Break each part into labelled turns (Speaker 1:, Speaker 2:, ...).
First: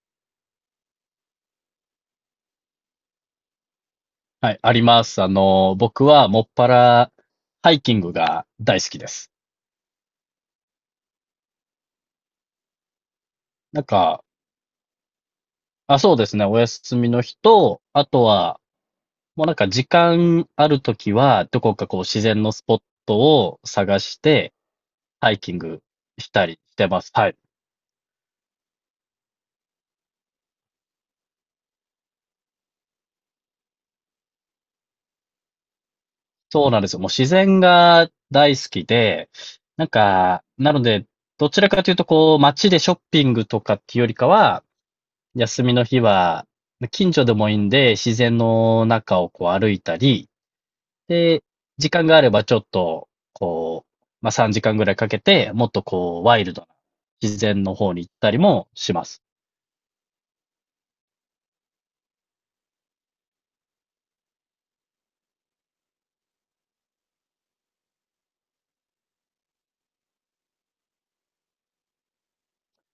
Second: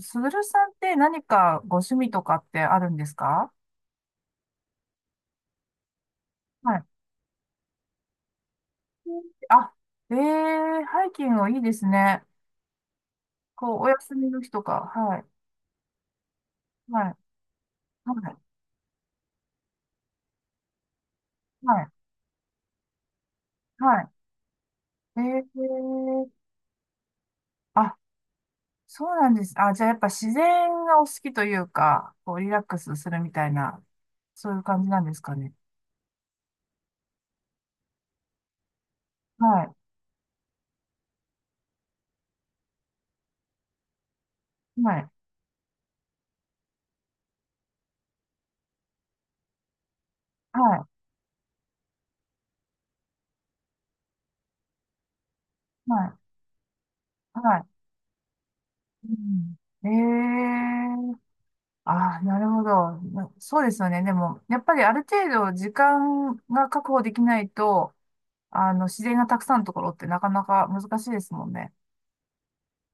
Speaker 1: すぐるさんって何かご趣味とかってあるんですか？
Speaker 2: はい、あります。僕はもっぱ
Speaker 1: はい。
Speaker 2: らハイキングが大好きです。
Speaker 1: あ、えー、ハイキングいいですね。こう、
Speaker 2: なん
Speaker 1: お休
Speaker 2: か、
Speaker 1: みの日とか。はい。
Speaker 2: あ、そうですね、お休
Speaker 1: は
Speaker 2: み
Speaker 1: い。
Speaker 2: の日と、あと
Speaker 1: はい。
Speaker 2: は、もう時間あるときは、ど
Speaker 1: は
Speaker 2: こか
Speaker 1: い。
Speaker 2: こう自然のスポットを探
Speaker 1: はい。
Speaker 2: して、ハイ
Speaker 1: え
Speaker 2: キングし
Speaker 1: ー、
Speaker 2: たりしてます。はい。
Speaker 1: あ、そうなんです。あ、じゃあやっぱ自然がお好きというか、こう、リラックスするみたいな、そういう感じなんですかね。
Speaker 2: そうなんですよ。もう自然が大好きで、
Speaker 1: はい。
Speaker 2: なので、どちらかというとこう街でショッピングとかっていうよりかは、
Speaker 1: はい。
Speaker 2: 休みの日は、近所でもいいんで、自然の中をこう歩いたり、
Speaker 1: はい。
Speaker 2: で、時間があればちょっと、こう、まあ、3時間ぐらいかけて、もっと
Speaker 1: はい。
Speaker 2: こう、ワイルドな自
Speaker 1: は
Speaker 2: 然
Speaker 1: い。
Speaker 2: の方に行ったりもしま
Speaker 1: う
Speaker 2: す。
Speaker 1: ん、えああ、なるほど。なそうですよね。でも、やっぱりある程度時間が確保できないと、自然がたくさんのところってなかなか難しいですもんね。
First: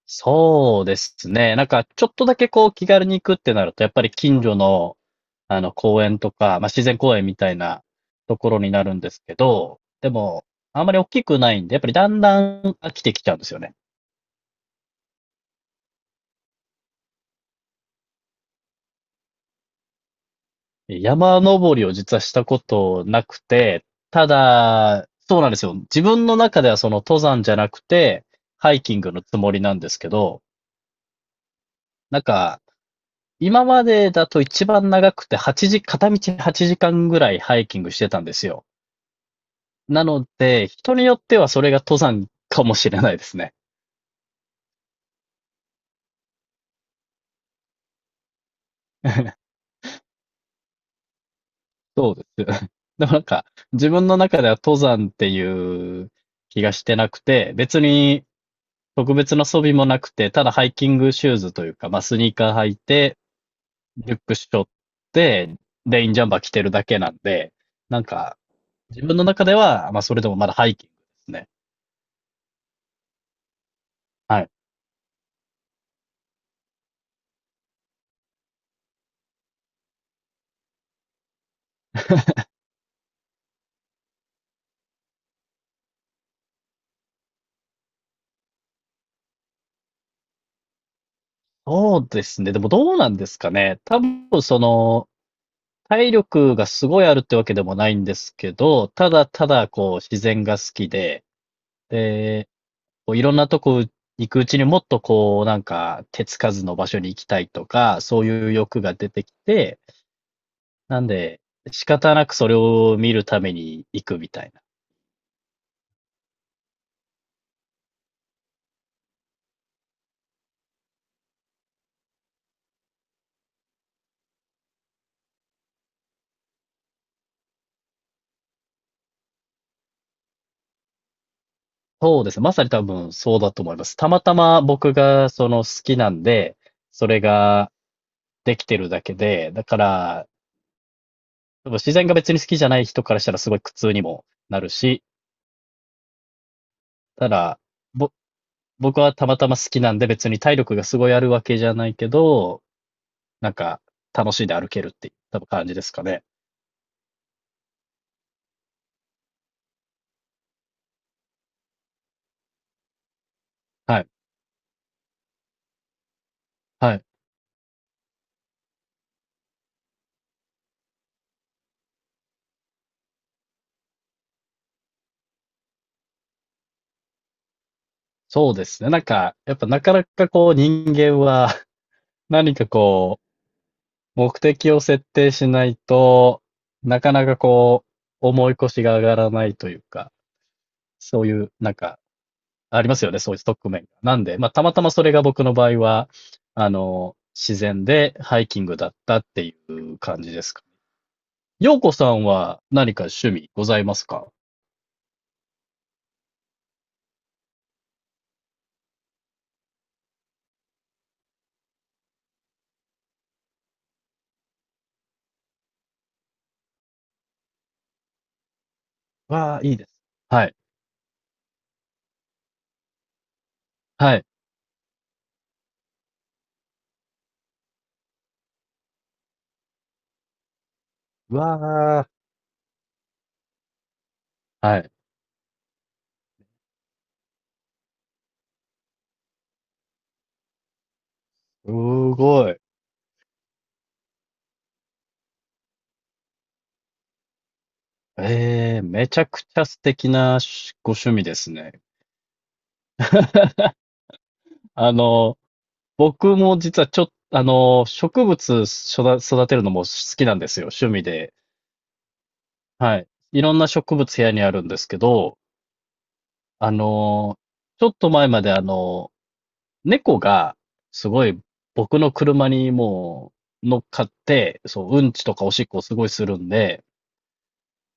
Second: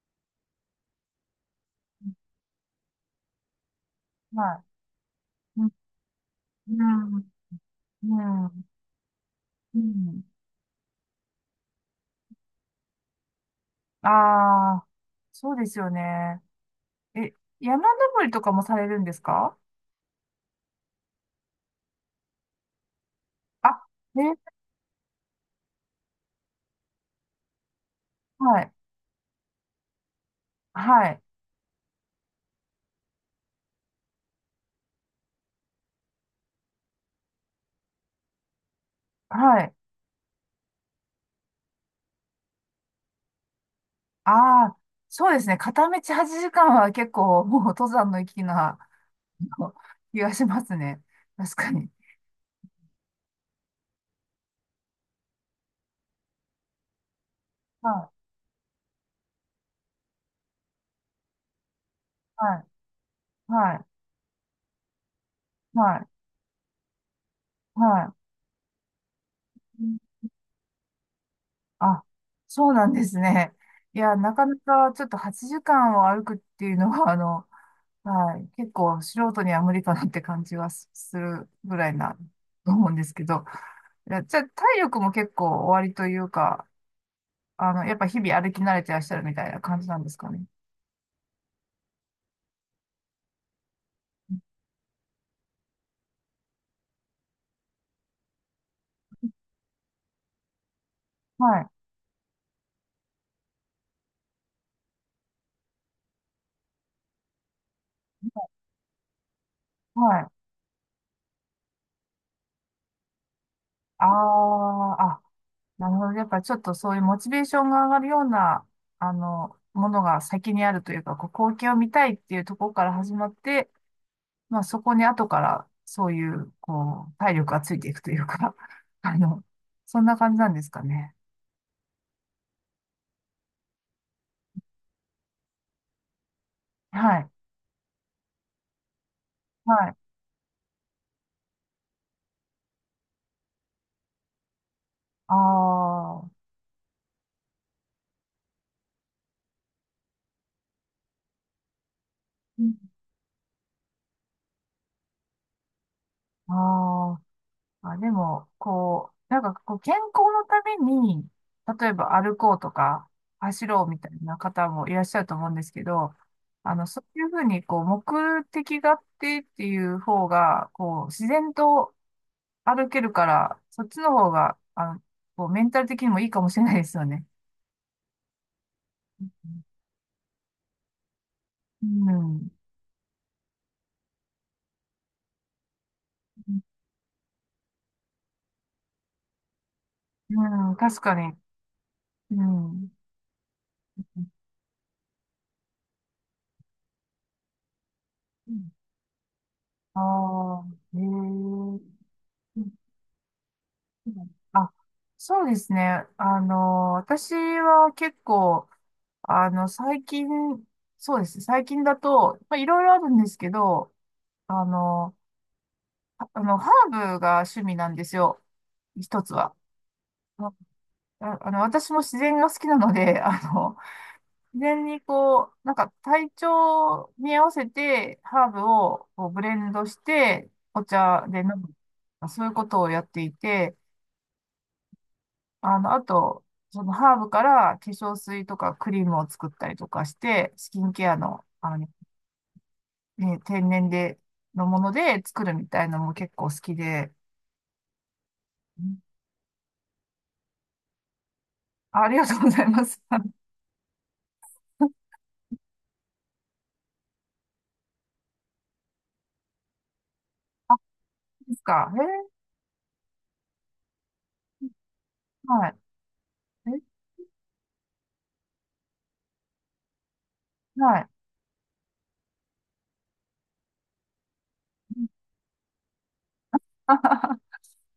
Speaker 2: そうですね。ちょっとだけこう、気軽に行くってなると、やっぱり近所
Speaker 1: は
Speaker 2: の、
Speaker 1: い。う
Speaker 2: 公園とか、まあ、自然
Speaker 1: ん、
Speaker 2: 公
Speaker 1: う
Speaker 2: 園みたいなところ
Speaker 1: ん、
Speaker 2: になるんですけ
Speaker 1: う
Speaker 2: ど、で
Speaker 1: ん。
Speaker 2: も、あんまり大きくないんで、やっぱりだんだん飽きてきちゃうんですよね。
Speaker 1: ああ、そうですよね。え、山登りとかもされるんですか？
Speaker 2: 山登りを実はしたことなく
Speaker 1: あ、
Speaker 2: て、た
Speaker 1: ね、
Speaker 2: だ、そうなんですよ。自分の中ではその登山じゃなくて、
Speaker 1: はい、
Speaker 2: ハイキングのつもりなんですけど、
Speaker 1: はい、
Speaker 2: なんか、今までだと一番長くて8時、片道8時間ぐらいハイキングしてたんですよ。
Speaker 1: はい。
Speaker 2: なので、人によってはそれが登山かもしれないですね。
Speaker 1: ああ、そうですね。片道8時間は結構もう登山の域なあ の気がしますね。確かに。
Speaker 2: そうです。でも自分の中では登山っていう気がしてなくて、別
Speaker 1: は
Speaker 2: に
Speaker 1: い、
Speaker 2: 特別な装備もなくて、ただハイキングシューズというか、まあ、スニーカー
Speaker 1: はい、
Speaker 2: 履いて、
Speaker 1: はい、
Speaker 2: リュックしょって、
Speaker 1: は
Speaker 2: レ
Speaker 1: い、
Speaker 2: インジャンバー着てるだけなんで、なん
Speaker 1: は
Speaker 2: か、自分の中で
Speaker 1: い。う
Speaker 2: は、
Speaker 1: ん、
Speaker 2: まあ、それでもまだハイキングですね。
Speaker 1: あ、そうなんですね。いや、な
Speaker 2: は
Speaker 1: か
Speaker 2: い。
Speaker 1: なかちょっと8時間を歩くっていうのは、はい、結構素人には無理かなって感じはすするぐらいな、と思うんですけど。いや、じゃあ、体力も結構おありというか、やっぱ日々歩き慣れてらっしゃるみたいな感じなんですかね。
Speaker 2: そうですね。でもどうなんですかね。多分、その、体力がすごいあるってわけでもないんですけど、ただただ、こう、自然が好きで、
Speaker 1: はい、
Speaker 2: で、こういろんなとこ行くうちにもっとこう、手つかずの場所に行きたいとか、そういう欲が出てきて、
Speaker 1: はい。
Speaker 2: なんで、仕方なくそれを見るために
Speaker 1: あ
Speaker 2: 行くみたいな。
Speaker 1: ーあ、なるほど。やっぱちょっとそういうモチベーションが上がるような、ものが先にあるというか、こう、光景を見たいっていうところから始まって、まあそこに後からそういう、こう、体力がついていくというか、あの、そんな感じなんですかね。
Speaker 2: そうですね。まさに多分そうだと思います。たまたま僕がその好きなんで、そ
Speaker 1: は
Speaker 2: れ
Speaker 1: い。
Speaker 2: ができてるだけで、だか
Speaker 1: はい。
Speaker 2: ら、多分自然が別に好きじゃない人からしたらすごい苦痛にもなるし、
Speaker 1: ああ。
Speaker 2: ただ、ぼ、僕はたまたま好きなんで別に体力がすごいあるわけじゃないけど、
Speaker 1: うん、
Speaker 2: なんか楽しんで歩けるって多分感じですかね。
Speaker 1: ああ。あ、でも、こう、なんかこう健康のために、例えば歩こうとか、走ろうみ
Speaker 2: は
Speaker 1: た
Speaker 2: い。
Speaker 1: いな方もいらっしゃると思うんですけど、
Speaker 2: は
Speaker 1: そ
Speaker 2: い。
Speaker 1: ういうふうに、こう、目的があってっていう方が、こう、自然と歩けるから、そっちの方が、こう、メンタル的にもいいかもしれないですよね。
Speaker 2: そうですね。やっぱなかなかこう人間は
Speaker 1: うん。
Speaker 2: 何かこう、目的を設定しないと、なかなかこう、思い越しが上がらないというか、
Speaker 1: うん、確か
Speaker 2: そう
Speaker 1: に。
Speaker 2: いう、
Speaker 1: う
Speaker 2: あり
Speaker 1: ん。
Speaker 2: ますよね、そういう側面が。なんで、まあ、たまたまそれが僕の場合は、自然でハイキングだったっていう
Speaker 1: あ
Speaker 2: 感じですか。
Speaker 1: あ、へえ。
Speaker 2: ようこさんは何か趣味ございます
Speaker 1: う
Speaker 2: か？
Speaker 1: ん、あ、そうですね。私は結構、あの、最近、そうですね。最近だと、まあ、いろいろあるんですけど、あの、ハーブが趣味なんですよ。一つは。
Speaker 2: わあ、いいです。は
Speaker 1: あ、
Speaker 2: い、
Speaker 1: 私も自然が好きなので、
Speaker 2: はい、
Speaker 1: 自然にこう、なんか体調に合わせて、ハーブをこうブレンドして、お茶で飲む。
Speaker 2: わ
Speaker 1: そういうことをやっていて、
Speaker 2: あ、はい。
Speaker 1: あと、そのハーブから化粧水とかクリームを作ったりとかして、スキンケアの、あ
Speaker 2: す
Speaker 1: のね、
Speaker 2: ごい。
Speaker 1: ね天然で、のもので作るみたいのも結構好きで、
Speaker 2: え
Speaker 1: う
Speaker 2: え、
Speaker 1: ん、
Speaker 2: めちゃくちゃ素敵なご趣味ですね。
Speaker 1: ありがとうございます。あ、で
Speaker 2: あの、僕も実はちょっと植物育てるのも好きなんですよ、趣味で。
Speaker 1: すか。えー、
Speaker 2: はい。いろんな植物部屋にあるんですけど、
Speaker 1: はい。
Speaker 2: あの、ちょっと前まで猫が、
Speaker 1: え、はい。
Speaker 2: すごい僕の車に乗っかって、そう、うんちとかおしっこをすごいするんで、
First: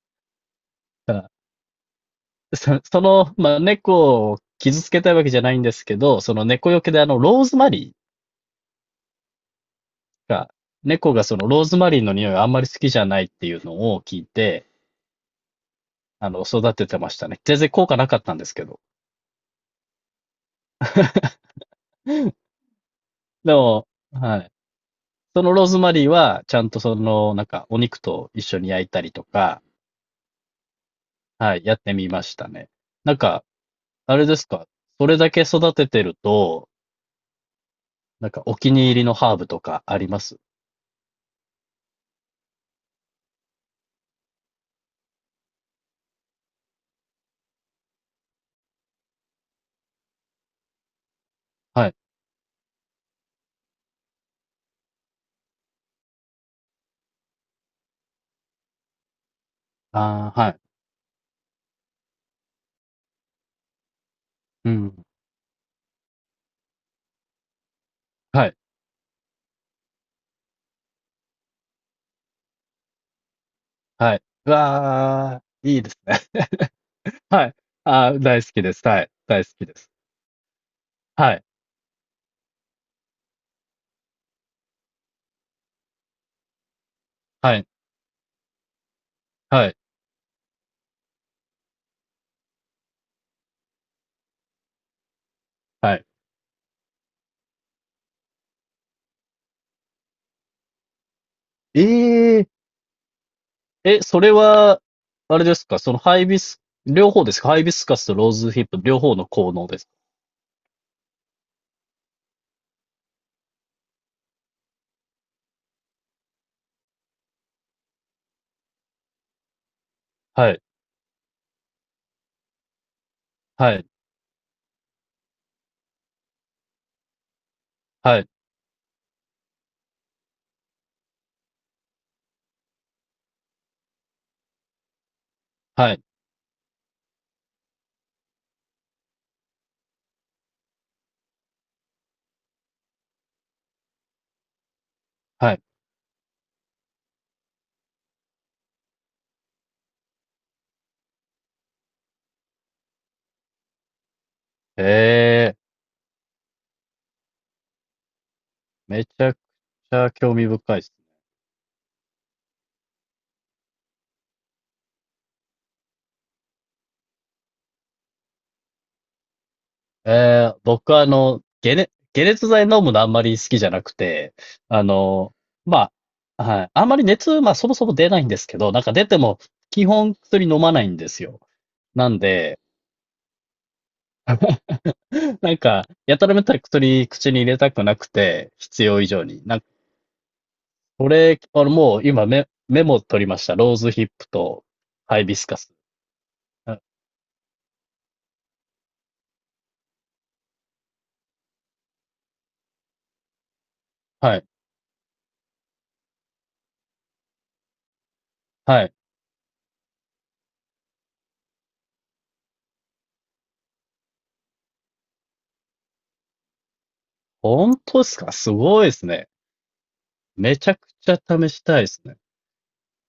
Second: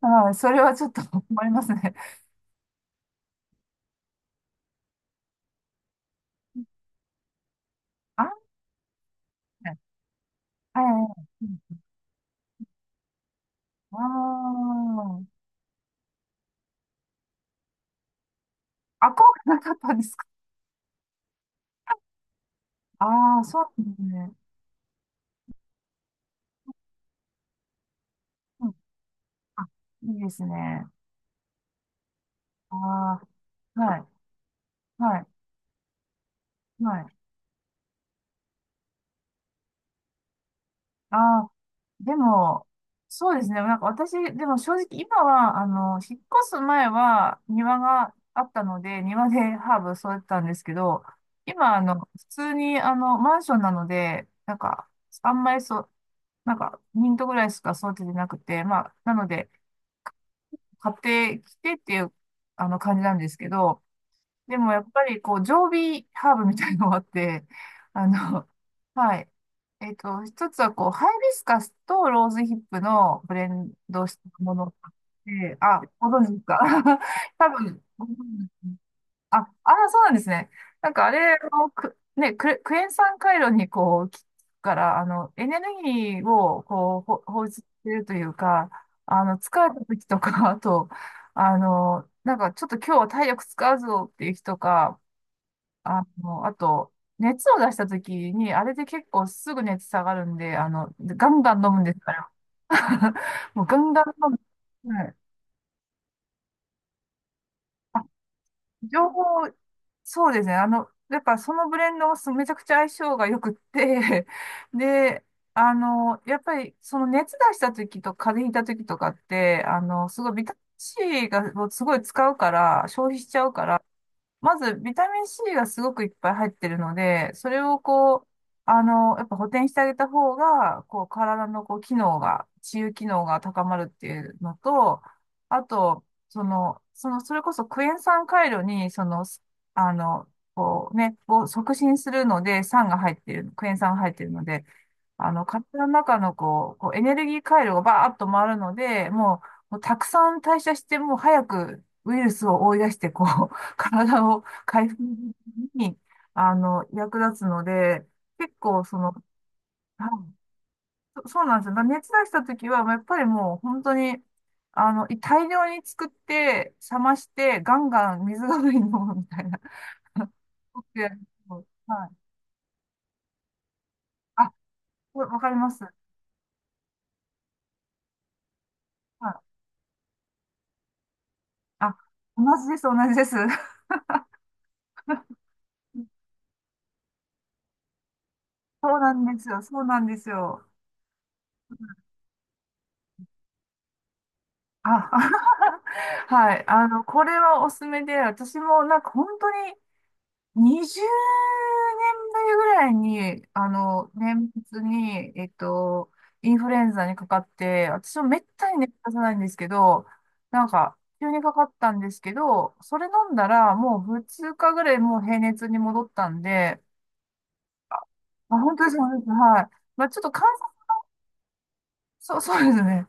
Speaker 1: はい。それはちょっと
Speaker 2: あ
Speaker 1: 困りますね。
Speaker 2: その、まあ、猫を傷つけたいわけじゃないんですけど、その猫よけでローズマリ
Speaker 1: あ、はい。
Speaker 2: ーが、
Speaker 1: は
Speaker 2: 猫がそ
Speaker 1: い。う
Speaker 2: のローズ
Speaker 1: ん。
Speaker 2: マリーの匂いをあんまり好きじゃないっていうの
Speaker 1: あ
Speaker 2: を聞いて、
Speaker 1: ー、
Speaker 2: 育ててましたね。全然効果なかったんですけど。
Speaker 1: あ、効果なかったんですか？ ああ、ー、
Speaker 2: で
Speaker 1: そうで
Speaker 2: も、
Speaker 1: すね。
Speaker 2: はい。そのローズマリーは、ちゃんとその、お肉と一緒
Speaker 1: う
Speaker 2: に
Speaker 1: ん、
Speaker 2: 焼いたりとか、
Speaker 1: あ、いいですね。
Speaker 2: はい、やってみましたね。
Speaker 1: あ
Speaker 2: なんか、
Speaker 1: あ、はい。
Speaker 2: あれですか、それ
Speaker 1: はい。
Speaker 2: だけ育ててると、
Speaker 1: はい。
Speaker 2: お気に入りのハーブとかあります？
Speaker 1: ああ、でも、そうですね。なんか私、でも正直今は、引っ越す前は庭があったので、庭でハーブ育てたんですけど、今、
Speaker 2: はい。
Speaker 1: 普通に、マンションなので、なんか、あんまりそう、なんか、ミントぐらいしか育ててなくて、まあ、なので、
Speaker 2: ああ、はい。
Speaker 1: 買ってきてっていう、感じなんですけど、で
Speaker 2: う
Speaker 1: もやっ
Speaker 2: ん。
Speaker 1: ぱりこう、常備ハーブみたいのがあって、あ
Speaker 2: は
Speaker 1: の、
Speaker 2: い。
Speaker 1: はい。一つはこう、ハイビスカスとローズヒップのブレンド
Speaker 2: は
Speaker 1: した
Speaker 2: い。う
Speaker 1: ものがあっ
Speaker 2: わあ、
Speaker 1: て、
Speaker 2: い
Speaker 1: あ、
Speaker 2: いです
Speaker 1: ご
Speaker 2: ね。
Speaker 1: 存知ですか？
Speaker 2: は
Speaker 1: 多
Speaker 2: い。
Speaker 1: 分、
Speaker 2: あ
Speaker 1: ご存知
Speaker 2: あ、大好き
Speaker 1: で
Speaker 2: です。
Speaker 1: す。
Speaker 2: はい。
Speaker 1: あ、
Speaker 2: 大
Speaker 1: あ
Speaker 2: 好きで
Speaker 1: あ、
Speaker 2: す。
Speaker 1: そうなんですね。なんかあ
Speaker 2: は
Speaker 1: れ
Speaker 2: い。
Speaker 1: をく、ね、ク、クエン酸回路にこう、効くから、エネルギーをこう、ほ放出
Speaker 2: は
Speaker 1: し
Speaker 2: い。
Speaker 1: てるというか、疲
Speaker 2: は
Speaker 1: れ
Speaker 2: い。
Speaker 1: た時とか、あと、なんかちょっと今日は体力使うぞっていう日とか、
Speaker 2: はい。
Speaker 1: あと、熱を出した時に、あれで結構すぐ熱下がるんで、ガンガン飲む
Speaker 2: え
Speaker 1: んですから。
Speaker 2: え、
Speaker 1: もうガン
Speaker 2: え、
Speaker 1: ガン
Speaker 2: そ
Speaker 1: 飲
Speaker 2: れ
Speaker 1: む。
Speaker 2: は、あれですか、そのハイビス、両方ですか？ハイビスカスとローズヒップ、両
Speaker 1: 情
Speaker 2: 方
Speaker 1: 報、
Speaker 2: の効能です
Speaker 1: そうですね。やっぱそのブレンドはすめちゃくちゃ相性が良くって、で、やっぱりその熱出した時と風邪ひいた時とかって、すごい
Speaker 2: か？
Speaker 1: ビ
Speaker 2: は
Speaker 1: タミン
Speaker 2: い、
Speaker 1: C がもうすごい使うから、消費しちゃうか
Speaker 2: は
Speaker 1: ら、
Speaker 2: い、
Speaker 1: まず、ビタミン C がすごくいっぱい入ってるので、それをこ
Speaker 2: は
Speaker 1: う、
Speaker 2: い、
Speaker 1: やっぱ補填してあげた方が、こう、体のこう、機能が、治癒機能が高まるっていうのと、あ
Speaker 2: はい、
Speaker 1: と、その、その、それこそクエン酸回路に、その、あの、こうね、を促進するので、酸が入ってる、クエン酸が入ってるので、
Speaker 2: はい。
Speaker 1: 体の中のこう、こうエネルギー回路がバーッと回るので、もう、もうたくさん代謝して、もう早くウイルスを追い出して、こう、体を回復
Speaker 2: ええ、
Speaker 1: に、役立つので、結構そ
Speaker 2: めち
Speaker 1: の、
Speaker 2: ゃくち
Speaker 1: は
Speaker 2: ゃ興
Speaker 1: い、
Speaker 2: 味深いです。
Speaker 1: そそうなんですよ。だから熱出した時は、まあやっぱりもう本当に、い大量に作って、冷まして、ガンガン水代わりに飲むみたいな。
Speaker 2: ええ、
Speaker 1: 取っ
Speaker 2: 僕
Speaker 1: て
Speaker 2: は
Speaker 1: やると、はい。
Speaker 2: 解熱剤飲むのあんまり好きじゃなくて、
Speaker 1: あ、
Speaker 2: あ
Speaker 1: わ
Speaker 2: の、
Speaker 1: わかります。
Speaker 2: まあ、はい、あんまり熱、まあそもそも出ないんですけど、なんか出て
Speaker 1: はい。
Speaker 2: も基本薬飲まないんですよ。
Speaker 1: あ、
Speaker 2: なん
Speaker 1: 同
Speaker 2: で、
Speaker 1: じです、同じです。
Speaker 2: や たらめったら薬口に入れたくなくて、必
Speaker 1: そう
Speaker 2: 要以
Speaker 1: なん
Speaker 2: 上
Speaker 1: で
Speaker 2: に。
Speaker 1: す
Speaker 2: な
Speaker 1: よ、
Speaker 2: ん、
Speaker 1: そうなんですよ。
Speaker 2: これ、もう今メモ取りました。ローズヒップと
Speaker 1: あ、
Speaker 2: ハイビスカス。
Speaker 1: はい。
Speaker 2: あ、
Speaker 1: これはおすすめで、私もなんか本当に20年ぶりぐらいに、
Speaker 2: はい。
Speaker 1: 年末に、インフルエンザにかかって、私もめったに
Speaker 2: は
Speaker 1: 熱
Speaker 2: い。
Speaker 1: 出さないんですけど、なんか、急にかかったんですけど、それ飲んだら、もう2日ぐらいもう平熱に戻ったんで、
Speaker 2: 本当ですか？す
Speaker 1: あ、本
Speaker 2: ご
Speaker 1: 当
Speaker 2: い
Speaker 1: で
Speaker 2: で
Speaker 1: す、
Speaker 2: す
Speaker 1: 本当です、
Speaker 2: ね。
Speaker 1: はい。まあ、ちょっと関
Speaker 2: めちゃく
Speaker 1: 節、
Speaker 2: ちゃ試したいですね。
Speaker 1: そう、そうですね。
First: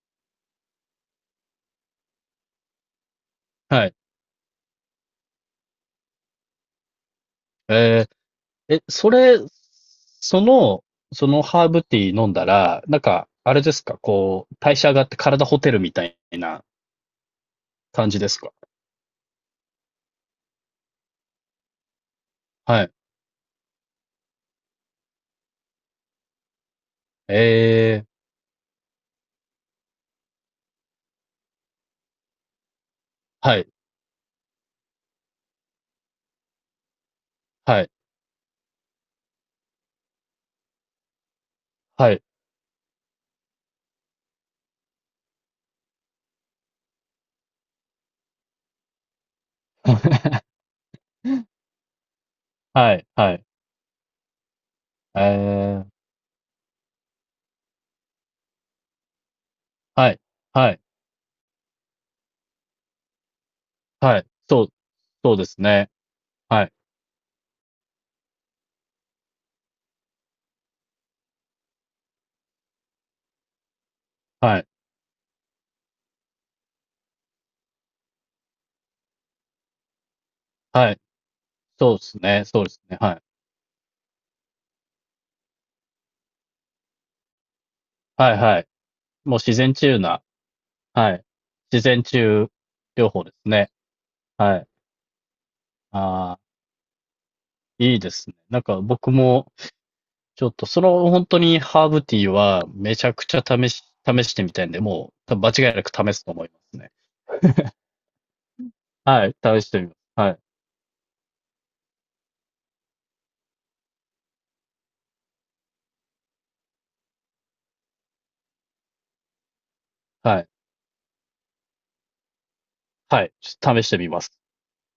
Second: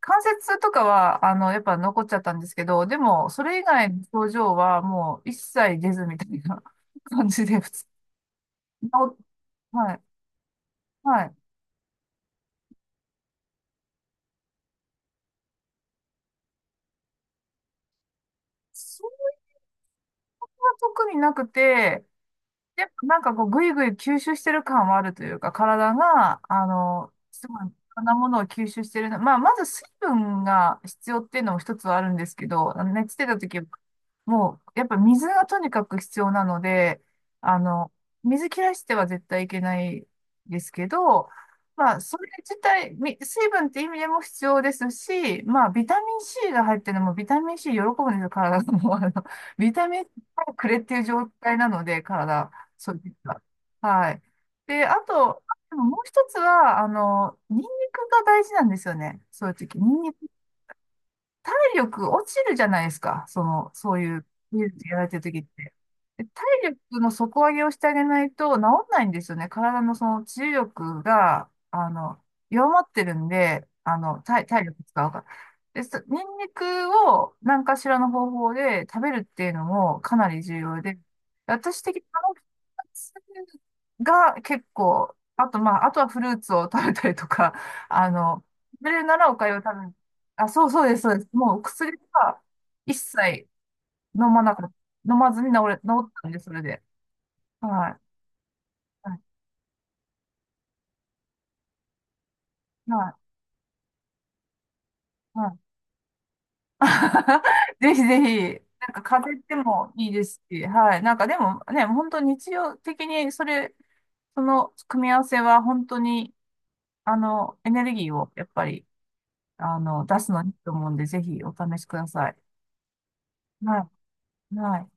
Speaker 1: 関節痛とかは、やっぱ残っちゃったんですけど、でも、それ以
Speaker 2: は
Speaker 1: 外
Speaker 2: い。
Speaker 1: の症状はもう一切出ずみたいな 感じで、普通
Speaker 2: えー、え、
Speaker 1: に治
Speaker 2: そ
Speaker 1: っ、
Speaker 2: れ、
Speaker 1: はい、
Speaker 2: その、
Speaker 1: は
Speaker 2: そ
Speaker 1: い。
Speaker 2: のハーブティー飲んだら、あれですかこう、代謝上がって体ホテルみたいな感じですか？
Speaker 1: そんな特になくて、
Speaker 2: は
Speaker 1: で
Speaker 2: い。
Speaker 1: もなんかこう、ぐいぐい吸収してる感はあるというか、体が、すごい、いろ
Speaker 2: えー、
Speaker 1: んなものを吸収してるな。まあ、まず水分が必要っていうのも一つはあるんですけど、熱出た
Speaker 2: は
Speaker 1: 時は
Speaker 2: い、
Speaker 1: もう、やっぱ水がとにかく必要なので、あ
Speaker 2: はい、
Speaker 1: の、水切らしては絶対いけないですけど、まあ、
Speaker 2: は
Speaker 1: そ
Speaker 2: い。
Speaker 1: れ自体、み水分って意味でも必要ですし、まあ、ビタミン C が入ってるのも、ビタミン C 喜ぶんですよ、体が。もう、ビタミン C を くれっていう状態なので、体、そ
Speaker 2: は
Speaker 1: う
Speaker 2: い、
Speaker 1: いっ
Speaker 2: は
Speaker 1: た、
Speaker 2: い。
Speaker 1: はい。で、あ
Speaker 2: え
Speaker 1: と、でも
Speaker 2: ー、
Speaker 1: もう一つは、ニンニクが大事なんですよね。そういう時。ニン
Speaker 2: は
Speaker 1: ニ
Speaker 2: い、
Speaker 1: ク
Speaker 2: はい、
Speaker 1: 体力落ちるじゃないですか。その、そうい
Speaker 2: は
Speaker 1: う、
Speaker 2: い。
Speaker 1: 技
Speaker 2: そう、
Speaker 1: 術やられてる
Speaker 2: そう
Speaker 1: 時っ
Speaker 2: です
Speaker 1: て。
Speaker 2: ね。
Speaker 1: で体
Speaker 2: はい、
Speaker 1: 力の底上げをしてあげないと治んないんですよね。体のその治癒力が、弱まってるんで、体、
Speaker 2: は
Speaker 1: 体
Speaker 2: い、
Speaker 1: 力使うから。で、そニンニクを何かしらの方法で食べるっていうのもかなり重要
Speaker 2: はい。
Speaker 1: で、私
Speaker 2: そ
Speaker 1: 的
Speaker 2: う
Speaker 1: に
Speaker 2: です
Speaker 1: あのふ
Speaker 2: ね、そうです
Speaker 1: た
Speaker 2: ね、
Speaker 1: つ
Speaker 2: はい。
Speaker 1: が結構、あとまあ、あとはフルーツを食べたりとか、あ
Speaker 2: はい、
Speaker 1: の、
Speaker 2: はい。
Speaker 1: 食べれるなら
Speaker 2: も
Speaker 1: お
Speaker 2: う
Speaker 1: 粥
Speaker 2: 自
Speaker 1: を食
Speaker 2: 然
Speaker 1: べ
Speaker 2: 治
Speaker 1: る、
Speaker 2: 癒な、
Speaker 1: あ、そうそうです、そ
Speaker 2: は
Speaker 1: う
Speaker 2: い。
Speaker 1: です。もう
Speaker 2: 自
Speaker 1: 薬
Speaker 2: 然治
Speaker 1: は
Speaker 2: 癒
Speaker 1: 一
Speaker 2: 療法で
Speaker 1: 切
Speaker 2: すね。
Speaker 1: 飲まな
Speaker 2: は
Speaker 1: か
Speaker 2: い。
Speaker 1: った、飲まずに治れ、治ったん
Speaker 2: あ
Speaker 1: で、
Speaker 2: あ、
Speaker 1: それで。は
Speaker 2: いい
Speaker 1: い。
Speaker 2: ですね。なんか
Speaker 1: は
Speaker 2: 僕
Speaker 1: い。
Speaker 2: も、ちょっとその本当にハーブティーはめち
Speaker 1: は
Speaker 2: ゃ
Speaker 1: い。
Speaker 2: くちゃ試してみたいんで、もう多分
Speaker 1: はい。
Speaker 2: 間違いなく試すと思いますね。
Speaker 1: ぜひぜひ、なんか風
Speaker 2: はい、
Speaker 1: 邪って
Speaker 2: 試してみ
Speaker 1: も
Speaker 2: ます。
Speaker 1: いいで
Speaker 2: はい、
Speaker 1: すし、はい。なんかでもね、本当日常的にそれ、その組み合わせは本当に、エネルギーをやっぱり、出す
Speaker 2: は
Speaker 1: の
Speaker 2: い、
Speaker 1: にいいと思うんで、ぜひお試しください。
Speaker 2: はい、試
Speaker 1: は
Speaker 2: してみます。
Speaker 1: い。はい。